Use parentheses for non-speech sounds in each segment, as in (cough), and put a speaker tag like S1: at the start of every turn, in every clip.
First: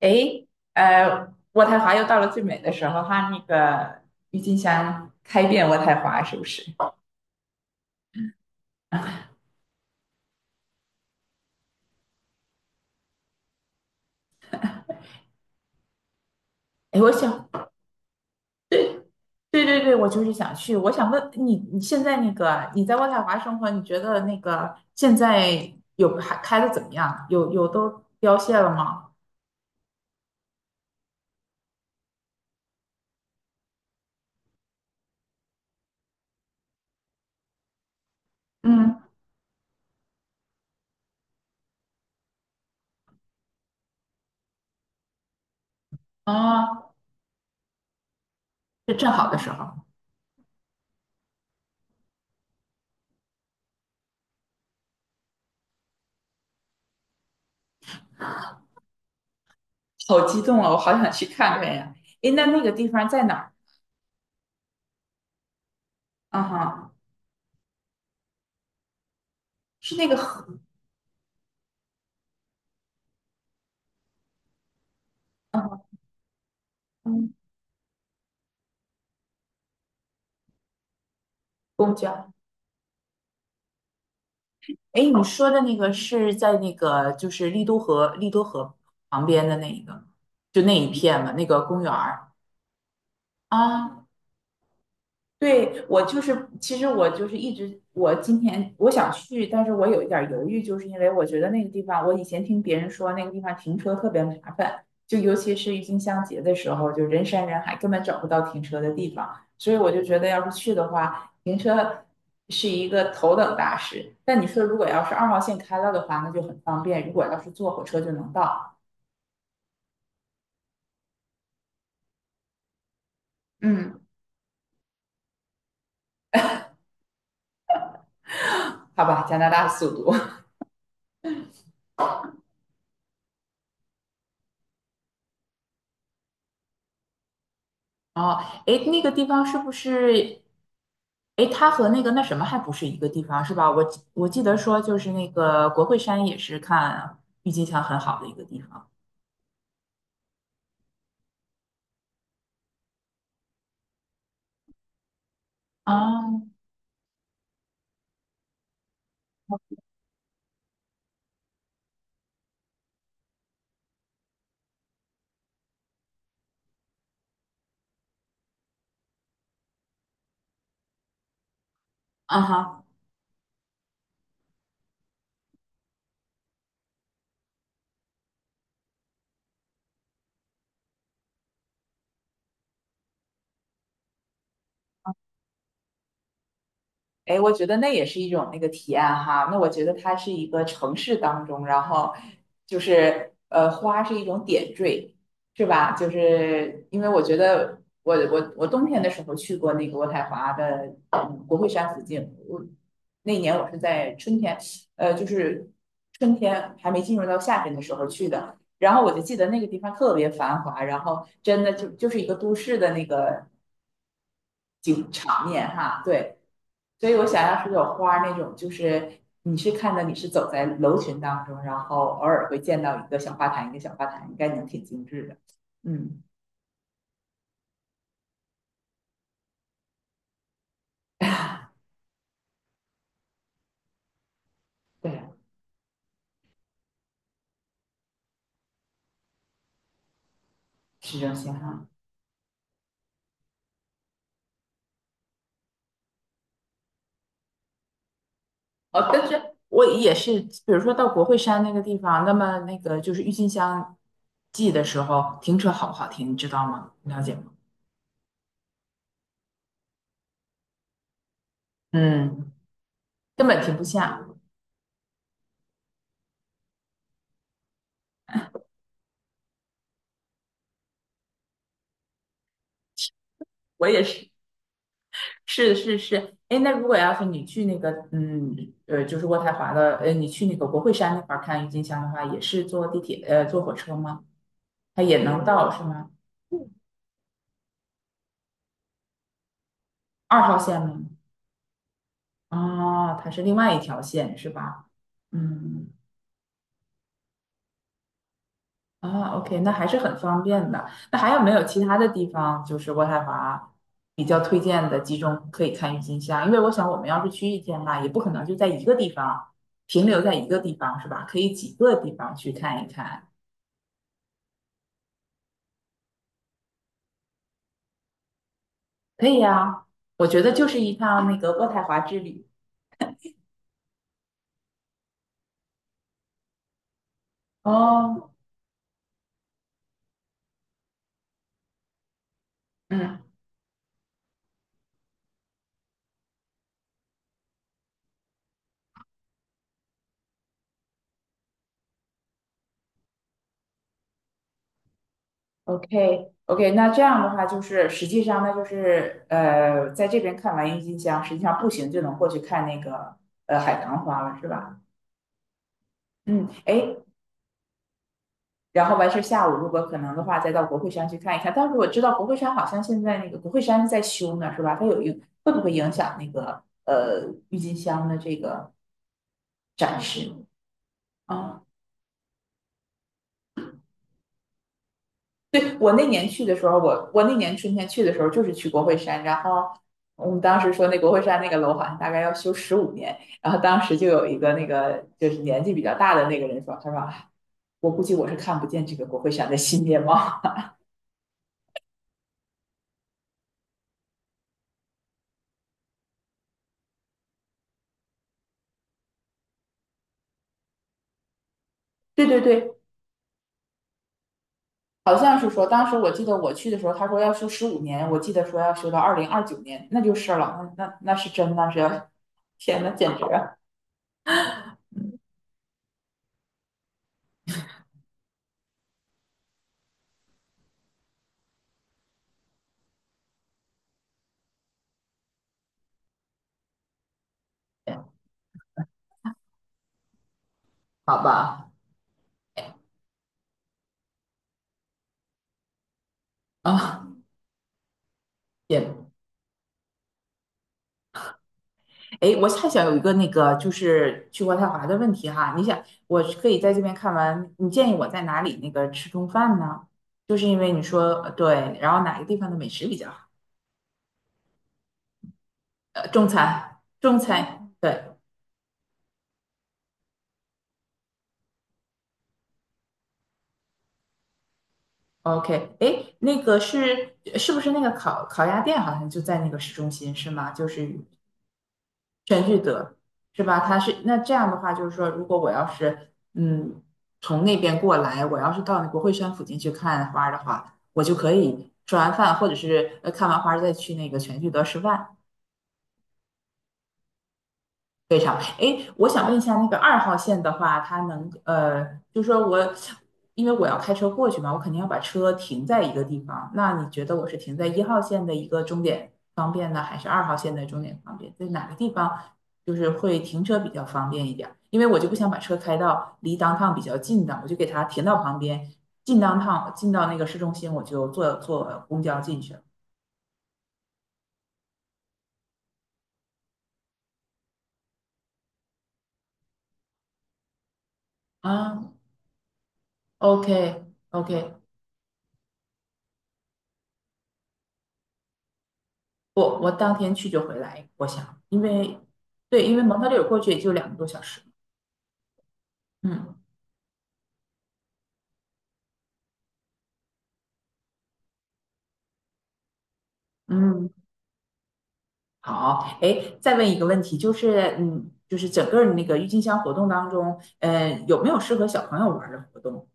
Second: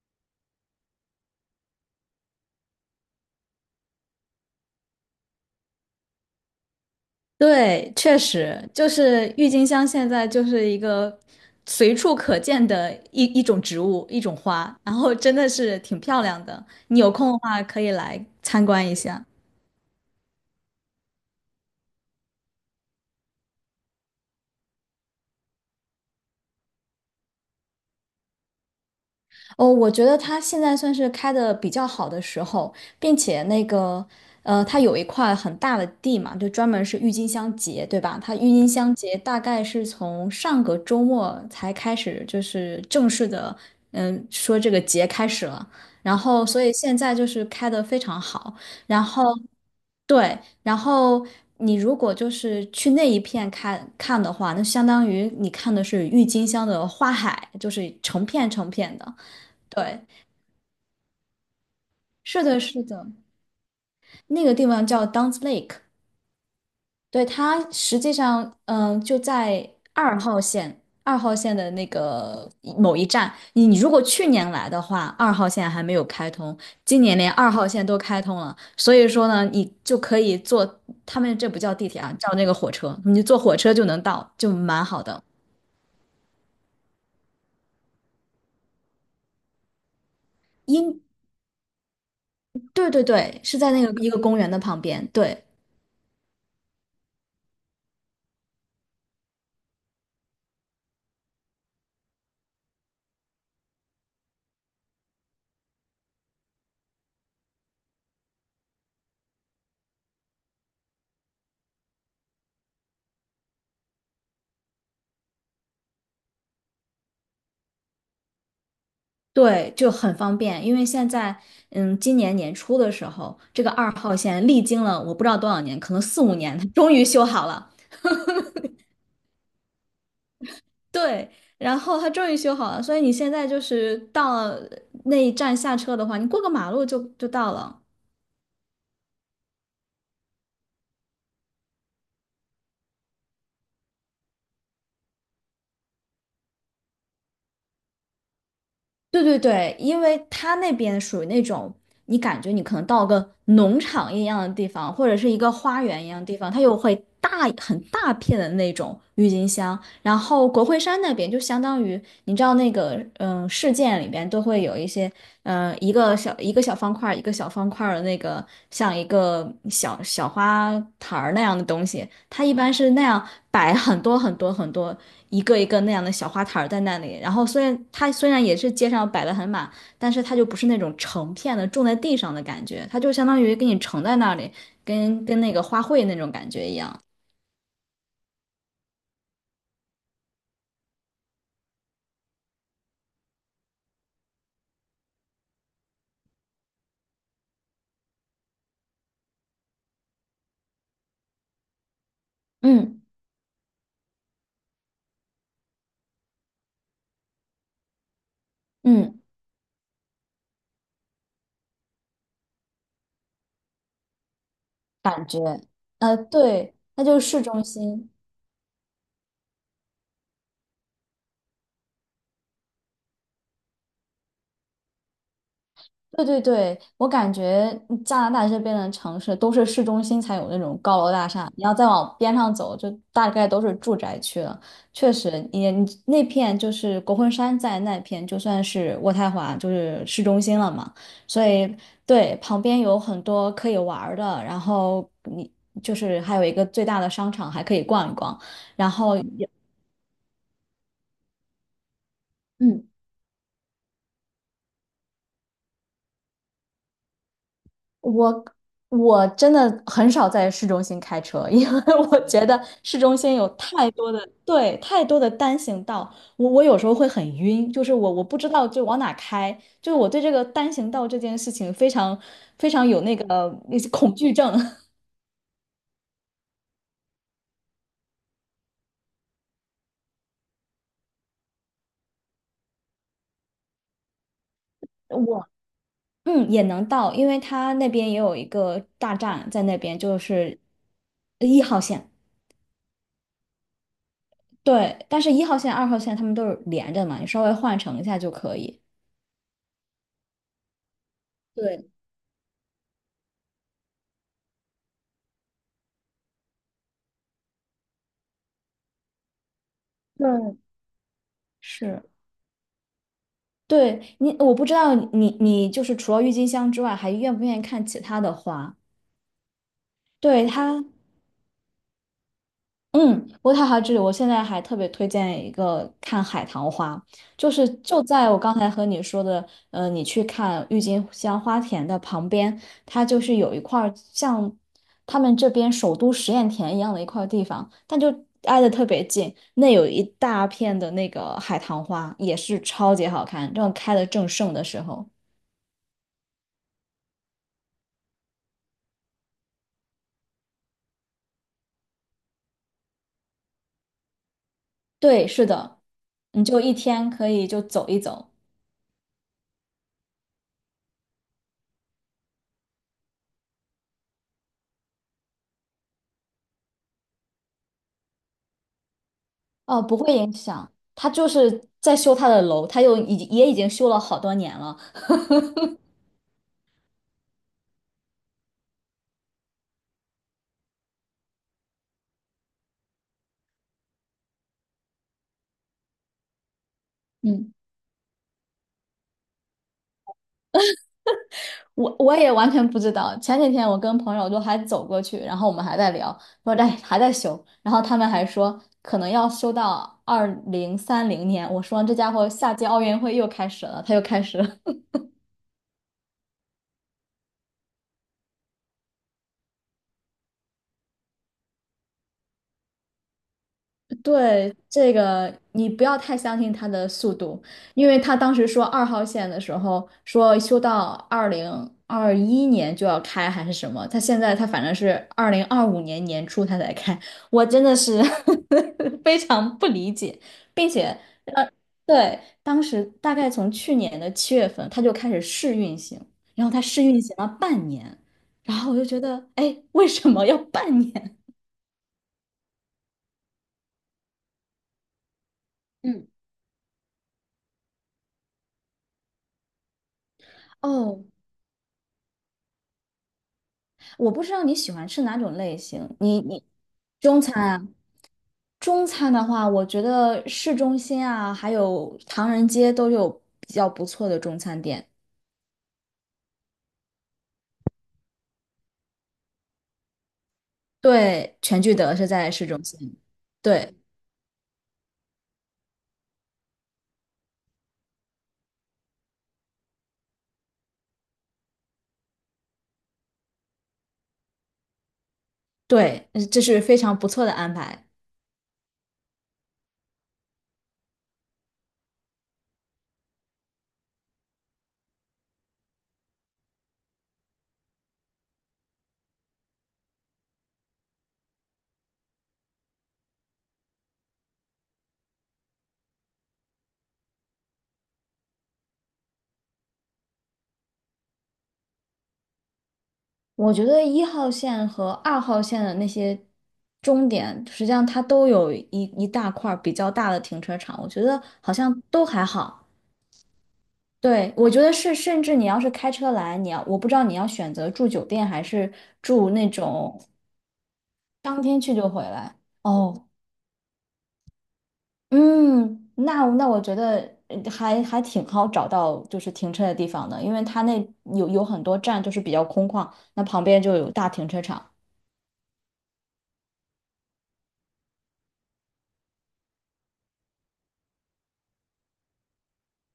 S1: 诶，呃，渥太华又到了最美的时候哈，那个郁金香开遍渥太华，是不是？
S2: 对，确实就是郁金香，现在就是一个随处可见的一种植物，一种花，然后真的是挺漂亮的。你
S1: 诶，我
S2: 有空的
S1: 想，
S2: 话可以来参观一下。
S1: 对对对，我就是想去。我想问你，你现在那个你在渥太华生活，你觉得那个现在有还开的怎么样？有都凋谢了吗？
S2: 哦，我觉得它现在算是开的比较好的时候，并且那个，它有一块很大的地嘛，就专门是郁金香节，对吧？它郁金香
S1: 嗯。
S2: 节大概是从上个周末才开始，就是正式的，说这个节开始了。然后，所以
S1: 啊，
S2: 现在就是开的非常好。
S1: 是
S2: 然
S1: 正
S2: 后，
S1: 好的时候。
S2: 对，然后你如果就是去那一片看看的话，那相当于你看的是郁金香的花海，就是成片成片的。对，
S1: 好激动啊！我好想去看看呀。诶，
S2: 是
S1: 那
S2: 的，
S1: 那个
S2: 是
S1: 地
S2: 的，
S1: 方在哪儿？
S2: 那个地方叫 d u n c e Lake，
S1: 啊哈，
S2: 对，它实际上，就在
S1: 是那个
S2: 二号
S1: 河。
S2: 线，二号线的那个某一站。你如果去年来的话，二号线还没
S1: 嗯，
S2: 有开通，今年连
S1: 嗯
S2: 二号线都开通了，所以说呢，你就可以坐，他们这不叫地
S1: 公
S2: 铁啊，
S1: 交。
S2: 叫那个火车，你就坐火车就能到，就蛮
S1: 哎，
S2: 好的。
S1: 你说的那个是在那个就是丽都河旁边的那一个，就那一
S2: 因，
S1: 片嘛，那个公园儿
S2: 对对对，是在那个
S1: 啊。
S2: 一个公园的旁边，对。
S1: 对，我就是，其实我就是一直，我今天我想去，但是我有一点儿犹豫，就是因为我觉得那个地方，我以前听别人说那个地方停车特别麻烦，就尤其是郁金香节的时候，就人山人海，根本找不到停车的地方，所以我就觉得要是去的话，停车是一个头等大事。但你说如果要是二号线开了的话，那就很方便，如果要是坐火车就能到。
S2: 对，就很方便，因为现在，今年年初的时候，这个二
S1: 嗯，
S2: 号线历经了我不知道多少年，可能四五年，它终于修好了。
S1: 好吧，加拿大速度。
S2: 对，然后它终于修好了，所以你现在就是到了那一站下车的话，你过个马路就到了。
S1: 哦，哎，那个地方是不是？哎，它和那个那什么还不是一个地方是吧？我记得说就是那个国会山也是看郁金香很好的一个地方。
S2: 对对对，因为它那边属于那种，你感觉你可能到个农场一样的地方，或者是一个花园一样的地方，
S1: 啊，
S2: 它又会很大片的那种郁金香。然后国会山那边就相当于，你知道那个事件里边都会有一些一个小方块儿的那个像一个小小花坛儿那样的东西，
S1: 啊
S2: 它一般
S1: 哈。
S2: 是那样摆很多很多很多。一个一个那样的小花坛在那里。然后虽然它也是街上摆的很满，但是它就不是那种成片的种在地上的感觉，它就相当于给你盛在那里，跟那个花卉那种感觉一样。
S1: 哎，我觉得那也是一种那个体验哈。那我觉得它是一个城市当中，然后就是花是一种点缀，是吧？就是因为我觉得我冬天的时候去过那个渥太华的国会山附近，我
S2: 嗯
S1: 那年我是在春天，就是春天还没进入到夏天的时候去的。然后我就
S2: 嗯，
S1: 记得那个地方特别繁华，然后真的就就是一个都市的那个景
S2: 感觉，
S1: 场面哈，对。
S2: 对，它
S1: 所以
S2: 就
S1: 我
S2: 是市
S1: 想
S2: 中
S1: 要是有
S2: 心。
S1: 花儿那种，就是你是看到你是走在楼群当中，然后偶尔会见到一个小花坛，一个小花坛，应该能挺精致的。嗯。
S2: 对对对，我感觉加拿大这边的城市都是市中心才有那种高楼大厦，
S1: (laughs)
S2: 你要再往边上走，就大概都是住宅区了。确
S1: 对，
S2: 实，你那片就是国会山在那片，就算是渥太华就是市中心了嘛，
S1: 市中
S2: 所
S1: 心
S2: 以
S1: 哈。
S2: 对，旁边有很多可以玩儿的，然后你就是还有一个最大的商场还可以逛一逛，然
S1: 哦，
S2: 后
S1: 但
S2: 也。
S1: 是我也是，比如说到国会山那个地方，那么那
S2: 嗯。
S1: 个就是郁金香季的时候，停车好不好停，你知道吗？你了解吗？
S2: 我我真的很少在市中心开车，因为 (laughs) 我觉
S1: 嗯，
S2: 得市中心
S1: 根
S2: 有
S1: 本停不
S2: 太多
S1: 下。
S2: 的，对，太多的单行道，我有时候会很晕，就是我不知道就往哪开，就是我对这个单行道这件事情非常非常有那
S1: 我
S2: 些
S1: 也
S2: 恐
S1: 是。
S2: 惧症。
S1: 是是是，哎，那如果要是你去那个，就是渥太华的，你去那个国会山那块儿看郁金香的话，也是坐地铁，坐火车吗？它
S2: (laughs)
S1: 也能
S2: 我
S1: 到是吗？
S2: 嗯也能到，因为它那边也有一个大站在那边，就
S1: 二号
S2: 是
S1: 线吗？
S2: 一号线，
S1: 哦，它是另外一条线是吧？
S2: 对，但是一号线、二
S1: 嗯，
S2: 号线他们都是连着嘛，你稍微换乘一下就可以。
S1: 啊，OK,那还是很方便的。那还有没有其
S2: 对，
S1: 他的地方，就是渥太华比较推荐的集中可以看郁金香？因为我想我们要是去1天吧，也不可能就在一个地方停留在一个
S2: 嗯，
S1: 地方是吧？可以几个
S2: 是。
S1: 地方去看一看。
S2: 对我不知道你就是除了郁金香之外，还愿不愿意看其他的花？
S1: 可以呀，我觉
S2: 对
S1: 得就是一趟那个渥太华之旅。
S2: 渥太华之旅，我现在还特别推荐一个看海棠花，就是在
S1: 哦，
S2: 我刚才和你说的，你去看郁金香花田的旁边，它就
S1: 嗯
S2: 是有一块儿像他们这边首都实验田一样的一块地方，但就挨得特别近，那有一大片的那个海棠花，也是超级好看，正开得正盛的时候。
S1: ，OK OK,那这样的话就是实际上那就是在这边看完郁金香，实际上步行就能过去看那个海棠花了，是吧？
S2: 对，是的，你
S1: 嗯，
S2: 就一
S1: 哎，
S2: 天可以就走一走，
S1: 然后完事儿下午如果可能的话，再到国会山去看一看。但是我知道国会山好像现在那个国会山是在修呢，是吧？它有影会不会影响那个郁金香的这个
S2: 哦，不
S1: 展
S2: 会
S1: 示？
S2: 影响。他就
S1: 哦，
S2: 是在修他的楼，他又已经也已经修了好多年了。
S1: 对，我那年去的时候，我那年春天去的时候就是去国会山，然后我们当时说那国会山那个楼好像大概要修十五年，然后当时就有一个那个就是年纪比较大的那个人说，他说哎
S2: 嗯，
S1: 我估计我是看不见这个国会山的新面貌。
S2: 我也完全不知道。前几天我跟朋友就还走过去，然后我们还在聊，说哎还在修，然后他们还说可能要修到2030年。我说这家
S1: (laughs) 对
S2: 伙
S1: 对
S2: 下届
S1: 对，
S2: 奥运会又开始了，他又开始了。
S1: 好像是说当时我记得我去的时候，他说要修十五年，我记得说要修到2029年，那就是了，那是真那是要，天呐，简直啊！
S2: 对，这个你不要太相信他的速度，因为他当时说二号线的时候说修到2021年就要开还是什么，他现在他反正是2025年年初他才开，我真的是 (laughs) 非常不理解，并且
S1: 好
S2: 呃，
S1: 吧，
S2: 对，当时大概从去年的7月份他就开始试运行，然后他试运
S1: 啊，
S2: 行了半年，然后我就
S1: 也
S2: 觉得，哎，为什么要半年？
S1: 哎，我还想有一个那个就是去渥太华的问题哈，你想
S2: 嗯，
S1: 我是可以在这边看完，你建议我在哪里那个吃中饭呢？就是因为你
S2: 哦，
S1: 说对，然后哪个地方的美食比较好？
S2: 我不知道你喜欢吃哪种类型，你
S1: 中
S2: 你
S1: 餐，中
S2: 中餐啊，
S1: 餐，对
S2: 中餐的话，我觉得市中心啊，还有唐人街都有比较不错的中餐店。
S1: ，OK,哎，那个是是不是那个烤鸭店好像就在那个市中心是吗？就是
S2: 对，全聚德是在
S1: 全
S2: 市
S1: 聚
S2: 中
S1: 德
S2: 心。
S1: 是吧？
S2: 对
S1: 它是那这样的话，就是说，如果我要是从那边过来，我要是到国会山附近去看花儿的话，我就可以吃完饭，或者是看完花儿再去那个全聚德吃饭。
S2: 对，这是非常不错的安排。
S1: 非常，哎，我想问一下，那个二号线的话，它能就说我，因为我要开车过去嘛，我肯定要把车停在一个地方。那你觉得我是停在1号线的一个终点方便呢，还是二号线的终点方便？在哪个地方就是会停车比较方便一点儿？因为我就不想把车开到离 downtown 比较近的，我就给它停到旁边，进 downtown,进到那个市中心，我就坐公交进去了。
S2: 我觉得一号线和二号线的那些终点，实际上它都有一大块儿比较大的停车场，我觉得好像
S1: 啊
S2: 都还好。
S1: ，OK OK,
S2: 对，我觉得是，甚至你要是开车来，你要，我不知道你要选择住酒店还是住那
S1: 我当
S2: 种
S1: 天去就回来，我想，
S2: 当
S1: 因
S2: 天去就
S1: 为
S2: 回来。
S1: 对，因为蒙特
S2: 哦，
S1: 利尔过去也就2个多小时。
S2: 嗯，那
S1: 嗯
S2: 那我觉得还挺好找到就是停车的地方的，因为它那有很多站就是比较空旷，那旁边就
S1: 嗯，
S2: 有大停车场。
S1: 好，哎，再问一个问题，就是嗯，就是整个那个郁金香活动当中，有没有适合小朋友玩儿的活动？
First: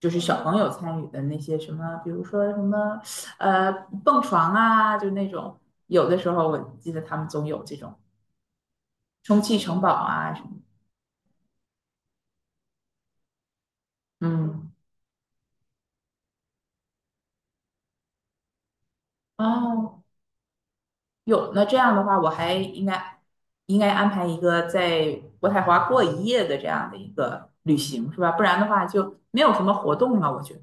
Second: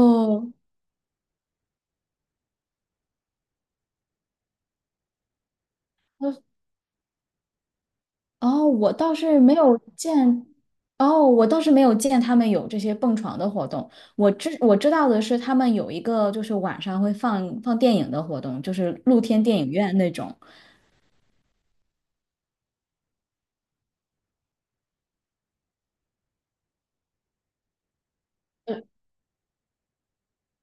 S1: 就是小朋友参与的那些什么，比如说什么呃蹦床啊，就那种，有的时候我记得他们总有这种
S2: 哦，
S1: 充气城堡啊什么。
S2: 我倒是没有见他们有这些蹦床的活动。
S1: 嗯，
S2: 我知道的是，他们有一个就是晚上会放电影的活动，就是露天电影院
S1: 哦，
S2: 那种。
S1: 有，那这样的话，我还应该安排一个在渥太华过一夜的这样的一个旅行，是吧？不然的
S2: 呃，
S1: 话就没有什么活动了，我觉得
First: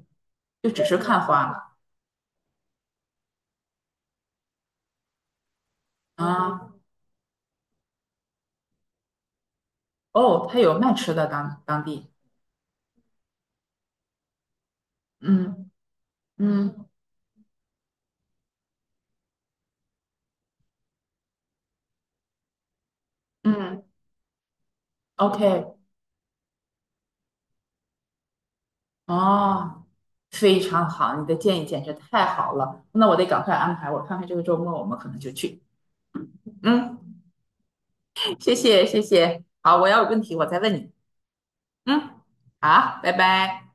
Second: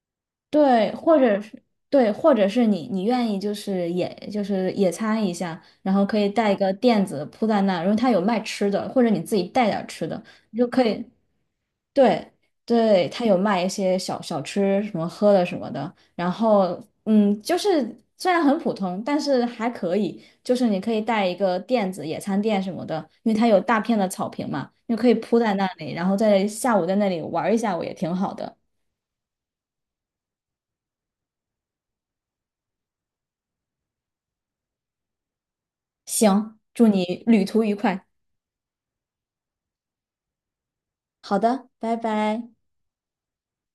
S1: 就只
S2: 对，
S1: 是
S2: 或
S1: 看
S2: 者
S1: 花
S2: 是
S1: 了
S2: 对，或者是你愿意就是野餐一下，然后可以带一
S1: 啊。
S2: 个垫子铺在那儿，然后他有卖吃的，或者你自己带点儿吃的，
S1: 哦，他
S2: 你就
S1: 有
S2: 可
S1: 卖
S2: 以。
S1: 吃的当地，
S2: 对对，他有卖一些小吃，什么喝的什
S1: 嗯
S2: 么的。然后，
S1: 嗯
S2: 就是虽然很普通，但是还可以。就是你可以带一个垫子、野餐垫什么的，因为它有大
S1: 嗯
S2: 片的草坪嘛，你可以铺在那
S1: ，OK,
S2: 里，然后在下午在那里玩一下午也挺好的。
S1: 哦，非常好，你的建议简直太好了，那我得赶快安排，我看看这个周末我们可能就去。
S2: 行，祝
S1: 嗯，
S2: 你旅途愉快。
S1: 谢谢，好，我要有问题我再问你。
S2: 好的，拜
S1: 嗯，
S2: 拜。
S1: 好，拜拜。